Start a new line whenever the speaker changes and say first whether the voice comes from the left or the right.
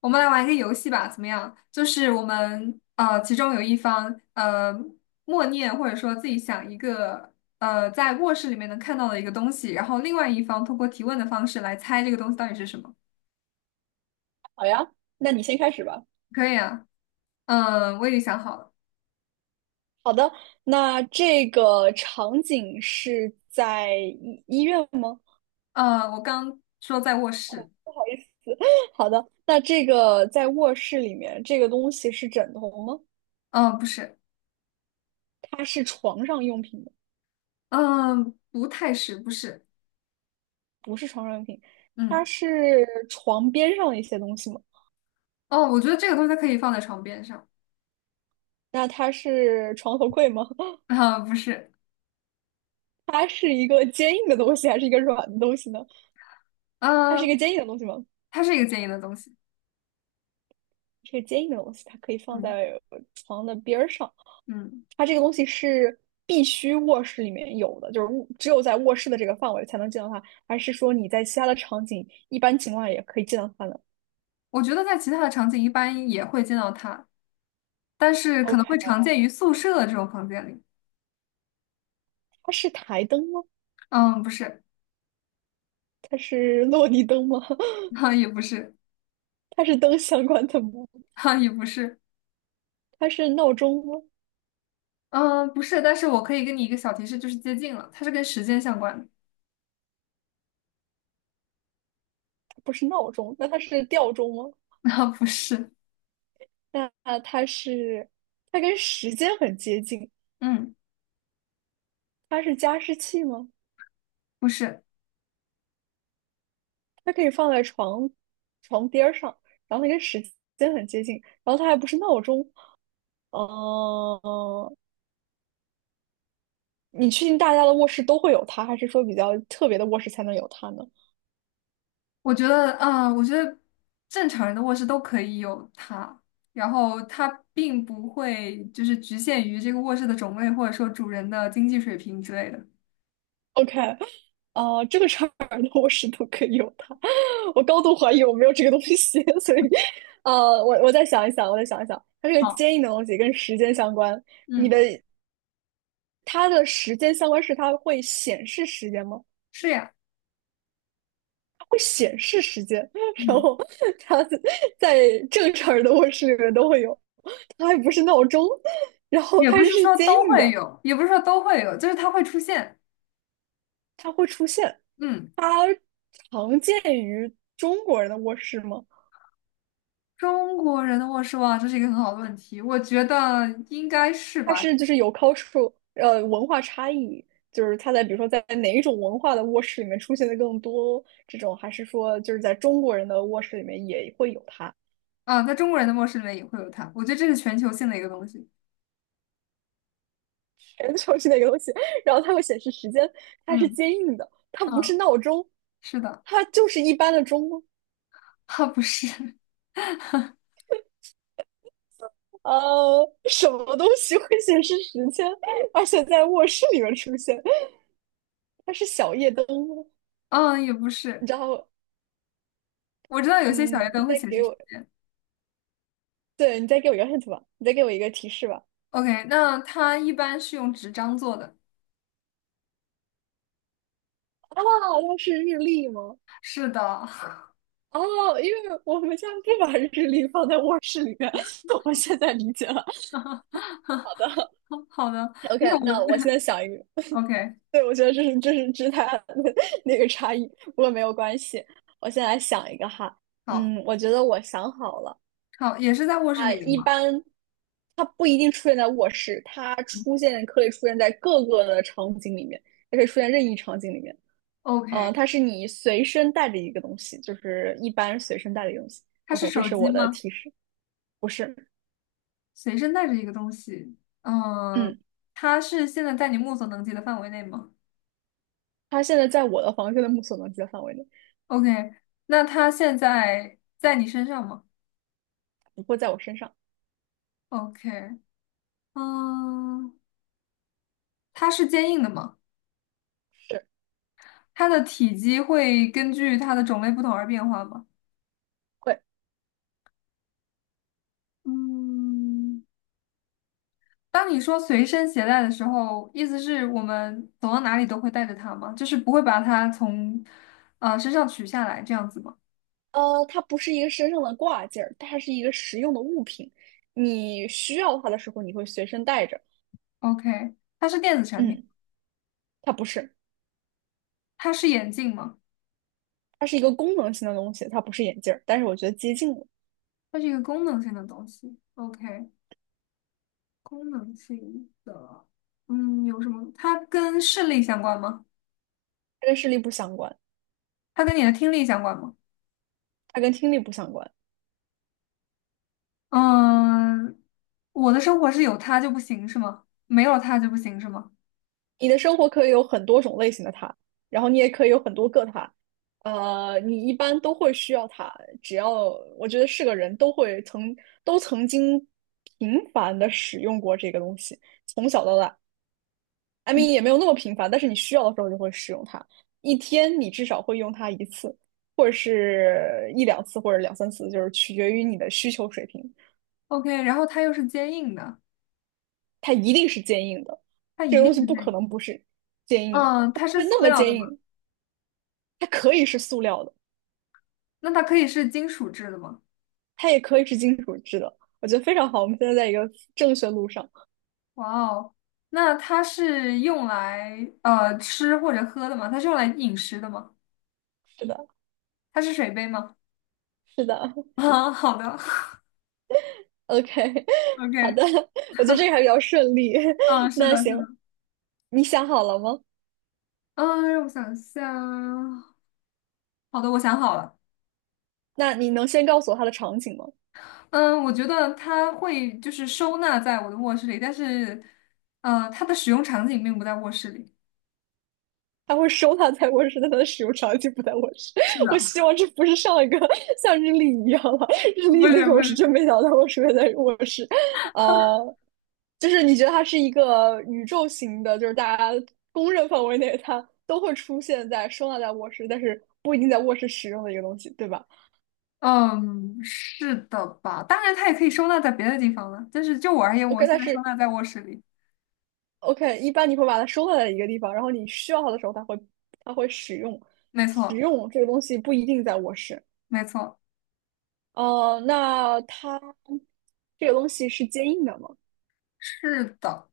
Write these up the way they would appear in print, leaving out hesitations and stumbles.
left: 我们来玩一个游戏吧，怎么样？就是我们其中有一方默念或者说自己想一个在卧室里面能看到的一个东西，然后另外一方通过提问的方式来猜这个东西到底是什么。
right: 好呀，那你先开始吧。
left: 可以啊，嗯、我已经想好了，
right: 好的，那这个场景是在医院吗？
left: 我刚说在卧室，
right: 不好意思，好的，那这个在卧室里面，这个东西是枕头吗？
left: 嗯、不是，
right: 它是床上用品吗？
left: 嗯、不太是，不是，
right: 不是床上用品，它
left: 嗯，
right: 是床边上的一些东西吗？
left: 哦，我觉得这个东西它可以放在床边上，
right: 那它是床头柜吗？
left: 啊、不是，
right: 它是一个坚硬的东西还是一个软的东西呢？它是一
left: 嗯、
right: 个坚硬的东西吗？
left: 它是一个坚硬的东西，
right: 是个坚硬的东西，它可以放
left: 嗯
right: 在床的边儿上。
left: 嗯。
right: 它这个东西是必须卧室里面有的，就是只有在卧室的这个范围才能见到它，还是说你在其他的场景一般情况下也可以见到它呢
left: 我觉得在其他的场景一般也会见到它，但是可能
right: ？OK，
left: 会常见于宿舍的这种房间里。
right: 它是台灯吗？
left: 嗯，不是，
right: 它是落地灯吗？
left: 哈，也不是，
right: 它是灯相关的吗？
left: 哈，也不是，
right: 它是闹钟吗？
left: 嗯，不是。但是我可以给你一个小提示，就是接近了，它是跟时间相关的。
right: 不是闹钟，那它是吊钟吗？
left: 啊，不是，
right: 那它是，它跟时间很接近，
left: 嗯，
right: 它是加湿器吗？
left: 不是。
right: 它可以放在床边儿上，然后它跟时间很接近，然后它还不是闹钟，哦，你确定大家的卧室都会有它，还是说比较特别的卧室才能有它呢
left: 我觉得正常人的卧室都可以有它，然后它并不会就是局限于这个卧室的种类，或者说主人的经济水平之类的。
right: ？OK，呃，这个场儿的卧室都可以有它，我高度怀疑我没有这个东西，所以，呃，我再想一想，我再想一想，它是个
left: 好，
right: 坚硬的东西跟时间相关，你的
left: 嗯，
right: 它的时间相关是它会显示时间吗？
left: 是呀。
right: 会显示时间，然
left: 嗯。
right: 后它在正常人的卧室里面都会有，它还不是闹钟，然后
left: 也不
right: 它
left: 是
right: 是
left: 说
right: 坚
left: 都
right: 硬
left: 会
right: 的。
left: 有，也不是说都会有，就是它会出现。
right: 它会出现，
left: 嗯，
right: 它常见于中国人的卧室吗？
left: 中国人的卧室哇，这是一个很好的问题，我觉得应该是
right: 它
left: 吧。
right: 是就是有 culture 文化差异，就是它在比如说在哪一种文化的卧室里面出现的更多，这种还是说就是在中国人的卧室里面也会有它，
left: 啊，在中国人的卧室里面也会有它，我觉得这是全球性的一个东西。
right: 全球性的一个东西，然后它会显示时间，它是
left: 嗯
right: 坚硬的，它不是
left: 嗯，
right: 闹钟，
left: 是的，
right: 它就是一般的钟吗。
left: 啊不是，
right: 呃，什么东西会显示时间，而且在卧室里面出现？它是小夜灯吗？
left: 嗯也不
right: 你
left: 是，
right: 知道
left: 我知道有些小夜
right: 嗯，
left: 灯会显示。
right: 对，你再给我一个 hint 吧，你再给我一个提示吧。
left: OK，那它一般是用纸张做的。
right: 啊，那是日历吗？
left: 是的，
right: 哦，因为我们家不把日历放在卧室里面，我现在理解了。好的
left: 好的，
right: ，OK，
left: 因为
right: 那我现在
left: 我
right: 想一个，
left: OK，
right: 对，我觉得这是之它的 那个差异，不过没有关系。我先来想一个哈，
left: 好
right: 嗯，我觉得我想好了，
left: 好也是在卧
right: 啊，
left: 室里的
right: 一
left: 吗？
right: 般它不一定出现在卧室，它出现可以出现在各个的场景里面，也可以出现任意场景里面。嗯，
left: OK，
right: 它是你随身带着一个东西，就是一般随身带的一个东西。
left: 它是
right: OK，这
left: 手
right: 是
left: 机
right: 我的
left: 吗？
right: 提示，不是。
left: 随身带着一个东西，嗯，
right: 嗯，
left: 它是现在在你目所能及的范围内吗
right: 它现在在我的房间的目所能及的范围内，
left: ？OK，那它现在在你身上吗
right: 不会在我身上。
left: ？OK，嗯，它是坚硬的吗？
right: 是，
left: 它的体积会根据它的种类不同而变化吗？
right: 会。
left: 嗯，当你说随身携带的时候，意思是我们走到哪里都会带着它吗？就是不会把它从身上取下来这样子吗
right: 呃，它不是一个身上的挂件儿，它是一个实用的物品。你需要它的时候，你会随身带着。
left: ？OK，它是电子产品，
right: 嗯，它不是，
left: 它是眼镜吗？
right: 它是一个功能性的东西，它不是眼镜儿，但是我觉得接近了，
left: 它是一个功能性的东西。OK，功能性的，嗯，有什么？它跟视力相关吗？
right: 它跟视力不相关，
left: 它跟你的听力相关吗？
right: 它跟听力不相关。
left: 嗯，我的生活是有它就不行是吗？没有它就不行是吗
right: 你的生活可以有很多种类型的它，然后你也可以有很多个它。呃，你一般都会需要它，只要我觉得是个人都曾经频繁的使用过这个东西，从小到大，I mean 也没有那么频繁，但是你需要的时候就会使用它，一天你至少会用它一次，或者是一两次，或者两三次，就是取决于你的需求水平。
left: ？OK，然后它又是坚硬的，
right: 它一定是坚硬的，这个东西不
left: 对
right: 可能不是坚硬的，
left: 嗯，
right: 它
left: 它
right: 不
left: 是
right: 会
left: 塑
right: 那么
left: 料
right: 坚
left: 的吗？
right: 硬，它可以是塑料的，
left: 那它可以是金属制的吗？
right: 它也可以是金属制的，我觉得非常好。我们现在在一个正确路上。
left: 哇哦，那它是用来吃或者喝的吗？它是用来饮食的吗？
right: 是的，
left: 它是水杯吗？
right: 是的
left: 啊，好的
right: ，OK，好
left: ，OK，
right: 的，我觉得这个还比较顺利。
left: 嗯，是
right: 那
left: 的，是
right: 行，
left: 的。
right: 你想好了吗？
left: 嗯，让我想一下。好的，我想好了。
right: 那你能先告诉我它的场景吗？
left: 嗯，我觉得它会就是收纳在我的卧室里，但是，它的使用场景并不在卧室里。
right: 他会收它在卧室，但它的使用场景不在卧室。
left: 是的，
right: 我希望这不是上一个像日历一样了，日
left: 不
right: 历那
left: 是
right: 个
left: 不
right: 我是
left: 是，
right: 真没想到我出现在卧室。呃，就是你觉得它是一个宇宙型的，就是大家公认范围内它都会出现在收纳在卧室，但是不一定在卧室使用的一个东西，对吧
left: 嗯，是的吧？当然，它也可以收纳在别的地方了，但是就我而言，我
right: ？OK，
left: 现
right: 但
left: 在收
right: 是
left: 纳在卧室里。
right: OK，一般你会把它收纳在一个地方，然后你需要它的时候，它会使用，
left: 没
right: 使
left: 错，
right: 用这个东西不一定在卧室。
left: 没错，
right: 哦，那它这个东西是坚硬的吗？
left: 是的，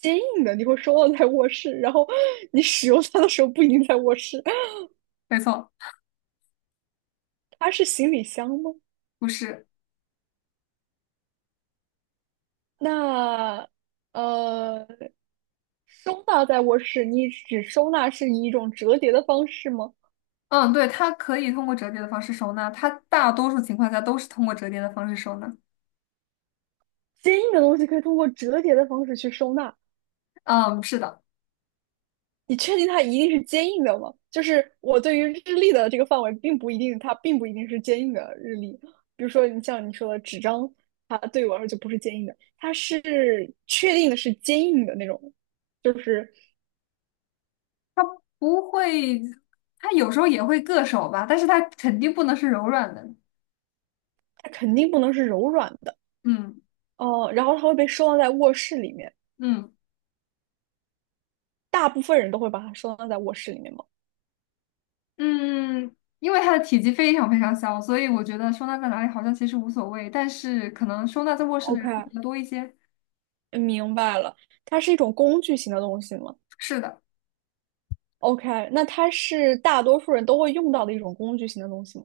right: 坚硬的，你会收到在卧室，然后你使用它的时候不一定在卧室。
left: 没错，
right: 它是行李箱吗？
left: 不是。
right: 那呃，收纳在卧室，你只收纳是以一种折叠的方式吗？
left: 嗯，对，它可以通过折叠的方式收纳，它大多数情况下都是通过折叠的方式收纳。
right: 坚硬的东西可以通过折叠的方式去收纳，
left: 嗯，是的。
right: 你确定它一定是坚硬的吗？就是我对于日历的这个范围，并不一定，它并不一定是坚硬的日历。比如说，你像你说的纸张，它对于我来说就不是坚硬的，它是确定的是坚硬的那种，就是
left: 不会，它有时候也会硌手吧，但是它肯定不能是柔软的。
right: 它肯定不能是柔软的。
left: 嗯
right: 哦、然后它会被收纳在卧室里面，
left: 嗯
right: 大部分人都会把它收纳在卧室里面吗？
left: 嗯，因为它的体积非常非常小，所以我觉得收纳在哪里好像其实无所谓，但是可能收纳在卧室的人会
right: OK，
left: 比较多一些。
right: 明白了，它是一种工具型的东西吗
left: 是的，
right: ？OK，那它是大多数人都会用到的一种工具型的东西吗？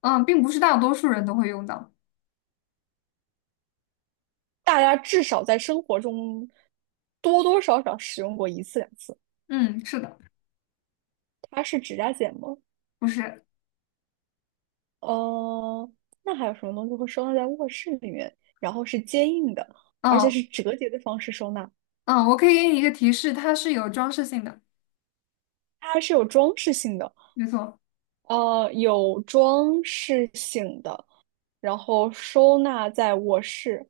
left: 嗯，并不是大多数人都会用到。
right: 大家至少在生活中多多少少使用过一次两次。
left: 嗯，是的，
right: 它是指甲剪吗？
left: 不是。
right: 呃，那还有什么东西会收纳在卧室里面，然后是坚硬的，而且
left: 嗯
right: 是折叠的方式收纳？
left: 嗯，我可以给你一个提示，它是有装饰性的，
right: 它是有装饰性的，
left: 没错。
right: 呃，有装饰性的，然后收纳在卧室，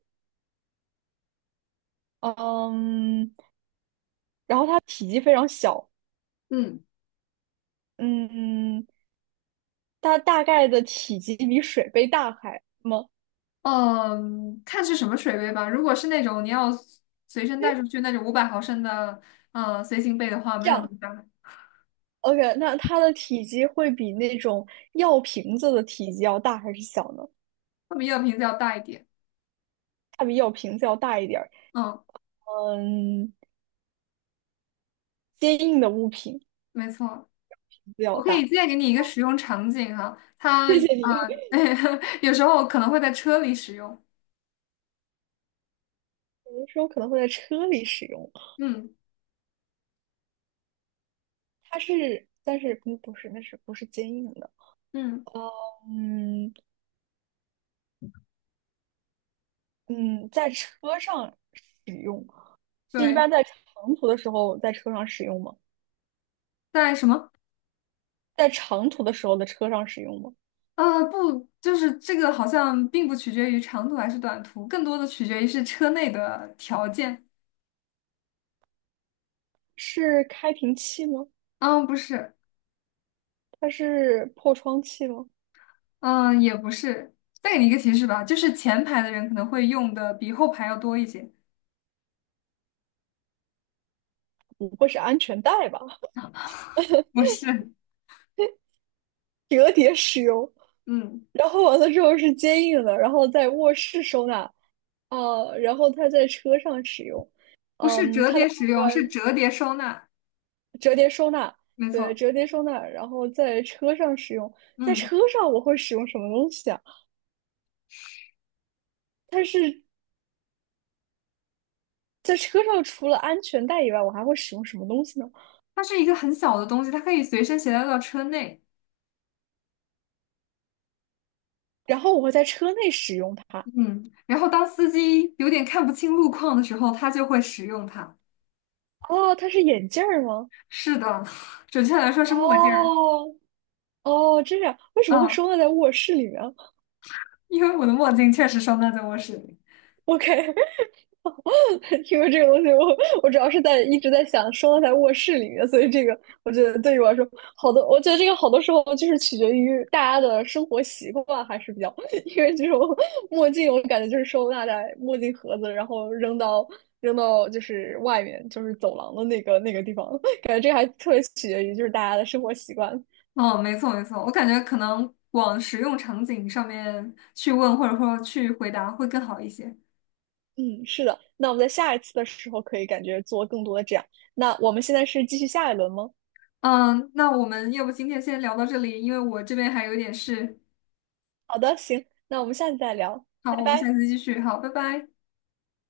right: 嗯，然后它体积非常小，
left: 嗯。
right: 嗯，它大概的体积比水杯大还吗？
left: 嗯，看是什么水杯吧。如果是那种你要随身带出去那种500毫升的，嗯，随行杯的话，没
right: 这
left: 有那
right: 样，
left: 么大，
right: OK，那它的体积会比那种药瓶子的体积要大还是小呢？
left: 会比药瓶子要大一点。
right: 它比药瓶子要大一点儿。
left: 嗯，
right: 嗯，坚硬的物品
left: 没错。
right: 比较
left: 我可以
right: 大。
left: 再给你一个使用场景哈，它
right: 谢谢
left: 啊，
right: 你。
left: 有时候可能会在车里使用。
right: 有的时候可能会在车里使用。
left: 嗯
right: 它是，但是嗯不是，那是不是坚硬的？
left: 嗯，
right: 嗯嗯，在车上使用是一
left: 对，
right: 般在长途的时候在车上使用吗？
left: 在什么？
right: 在长途的时候的车上使用吗？
left: 啊，不，就是这个好像并不取决于长途还是短途，更多的取决于是车内的条件。
right: 是开瓶器吗？
left: 嗯，不是。
right: 它是破窗器吗？
left: 嗯，也不是。再给你一个提示吧，就是前排的人可能会用的比后排要多一些。
right: 不会是安全带吧？
left: 不是，
right: 折叠使用。
left: 嗯，
right: 然后完了之后是坚硬的，然后在卧室收纳，呃，然后它在车上使用，
left: 不是
right: 嗯，
left: 折
right: 它的
left: 叠使
right: 外
left: 用，是
right: 观
left: 折叠收纳，
right: 折叠收纳，
left: 没
right: 对，
left: 错。
right: 折叠收纳，然后在车上使用，在
left: 嗯，
right: 车上我会使用什么东西啊？是在车上除了安全带以外，我还会使用什么东西呢？
left: 它是一个很小的东西，它可以随身携带到车内。
right: 然后我会在车内使用它。
left: 嗯，然后当司机有点看不清路况的时候，他就会使用它。
right: 哦，它是眼镜儿吗？
left: 是的，准确来说是墨镜儿。
right: 哦哦，这样，为什么会
left: 嗯，
right: 收纳在卧室里面
left: 因为我的墨镜确实收纳在卧室里。
right: ？OK，因为这个东西我，我主要是在一直在想收纳在卧室里面，所以这个我觉得对于我来说，好多我觉得这个好多时候就是取决于大家的生活习惯，还是比较，因为这种墨镜我感觉就是收纳在墨镜盒子，然后扔到就是外面就是走廊的那个地方，感觉这个还特别取决于就是大家的生活习惯。
left: 哦，没错没错，我感觉可能往实用场景上面去问，或者说去回答会更好一些。
right: 嗯，是的，那我们在下一次的时候可以感觉做更多的这样。那我们现在是继续下一轮吗？
left: 嗯，那我们要不今天先聊到这里，因为我这边还有点事。
right: 好的，行，那我们下次再聊，拜
left: 好，我们下
right: 拜。
left: 次继续。好，拜拜。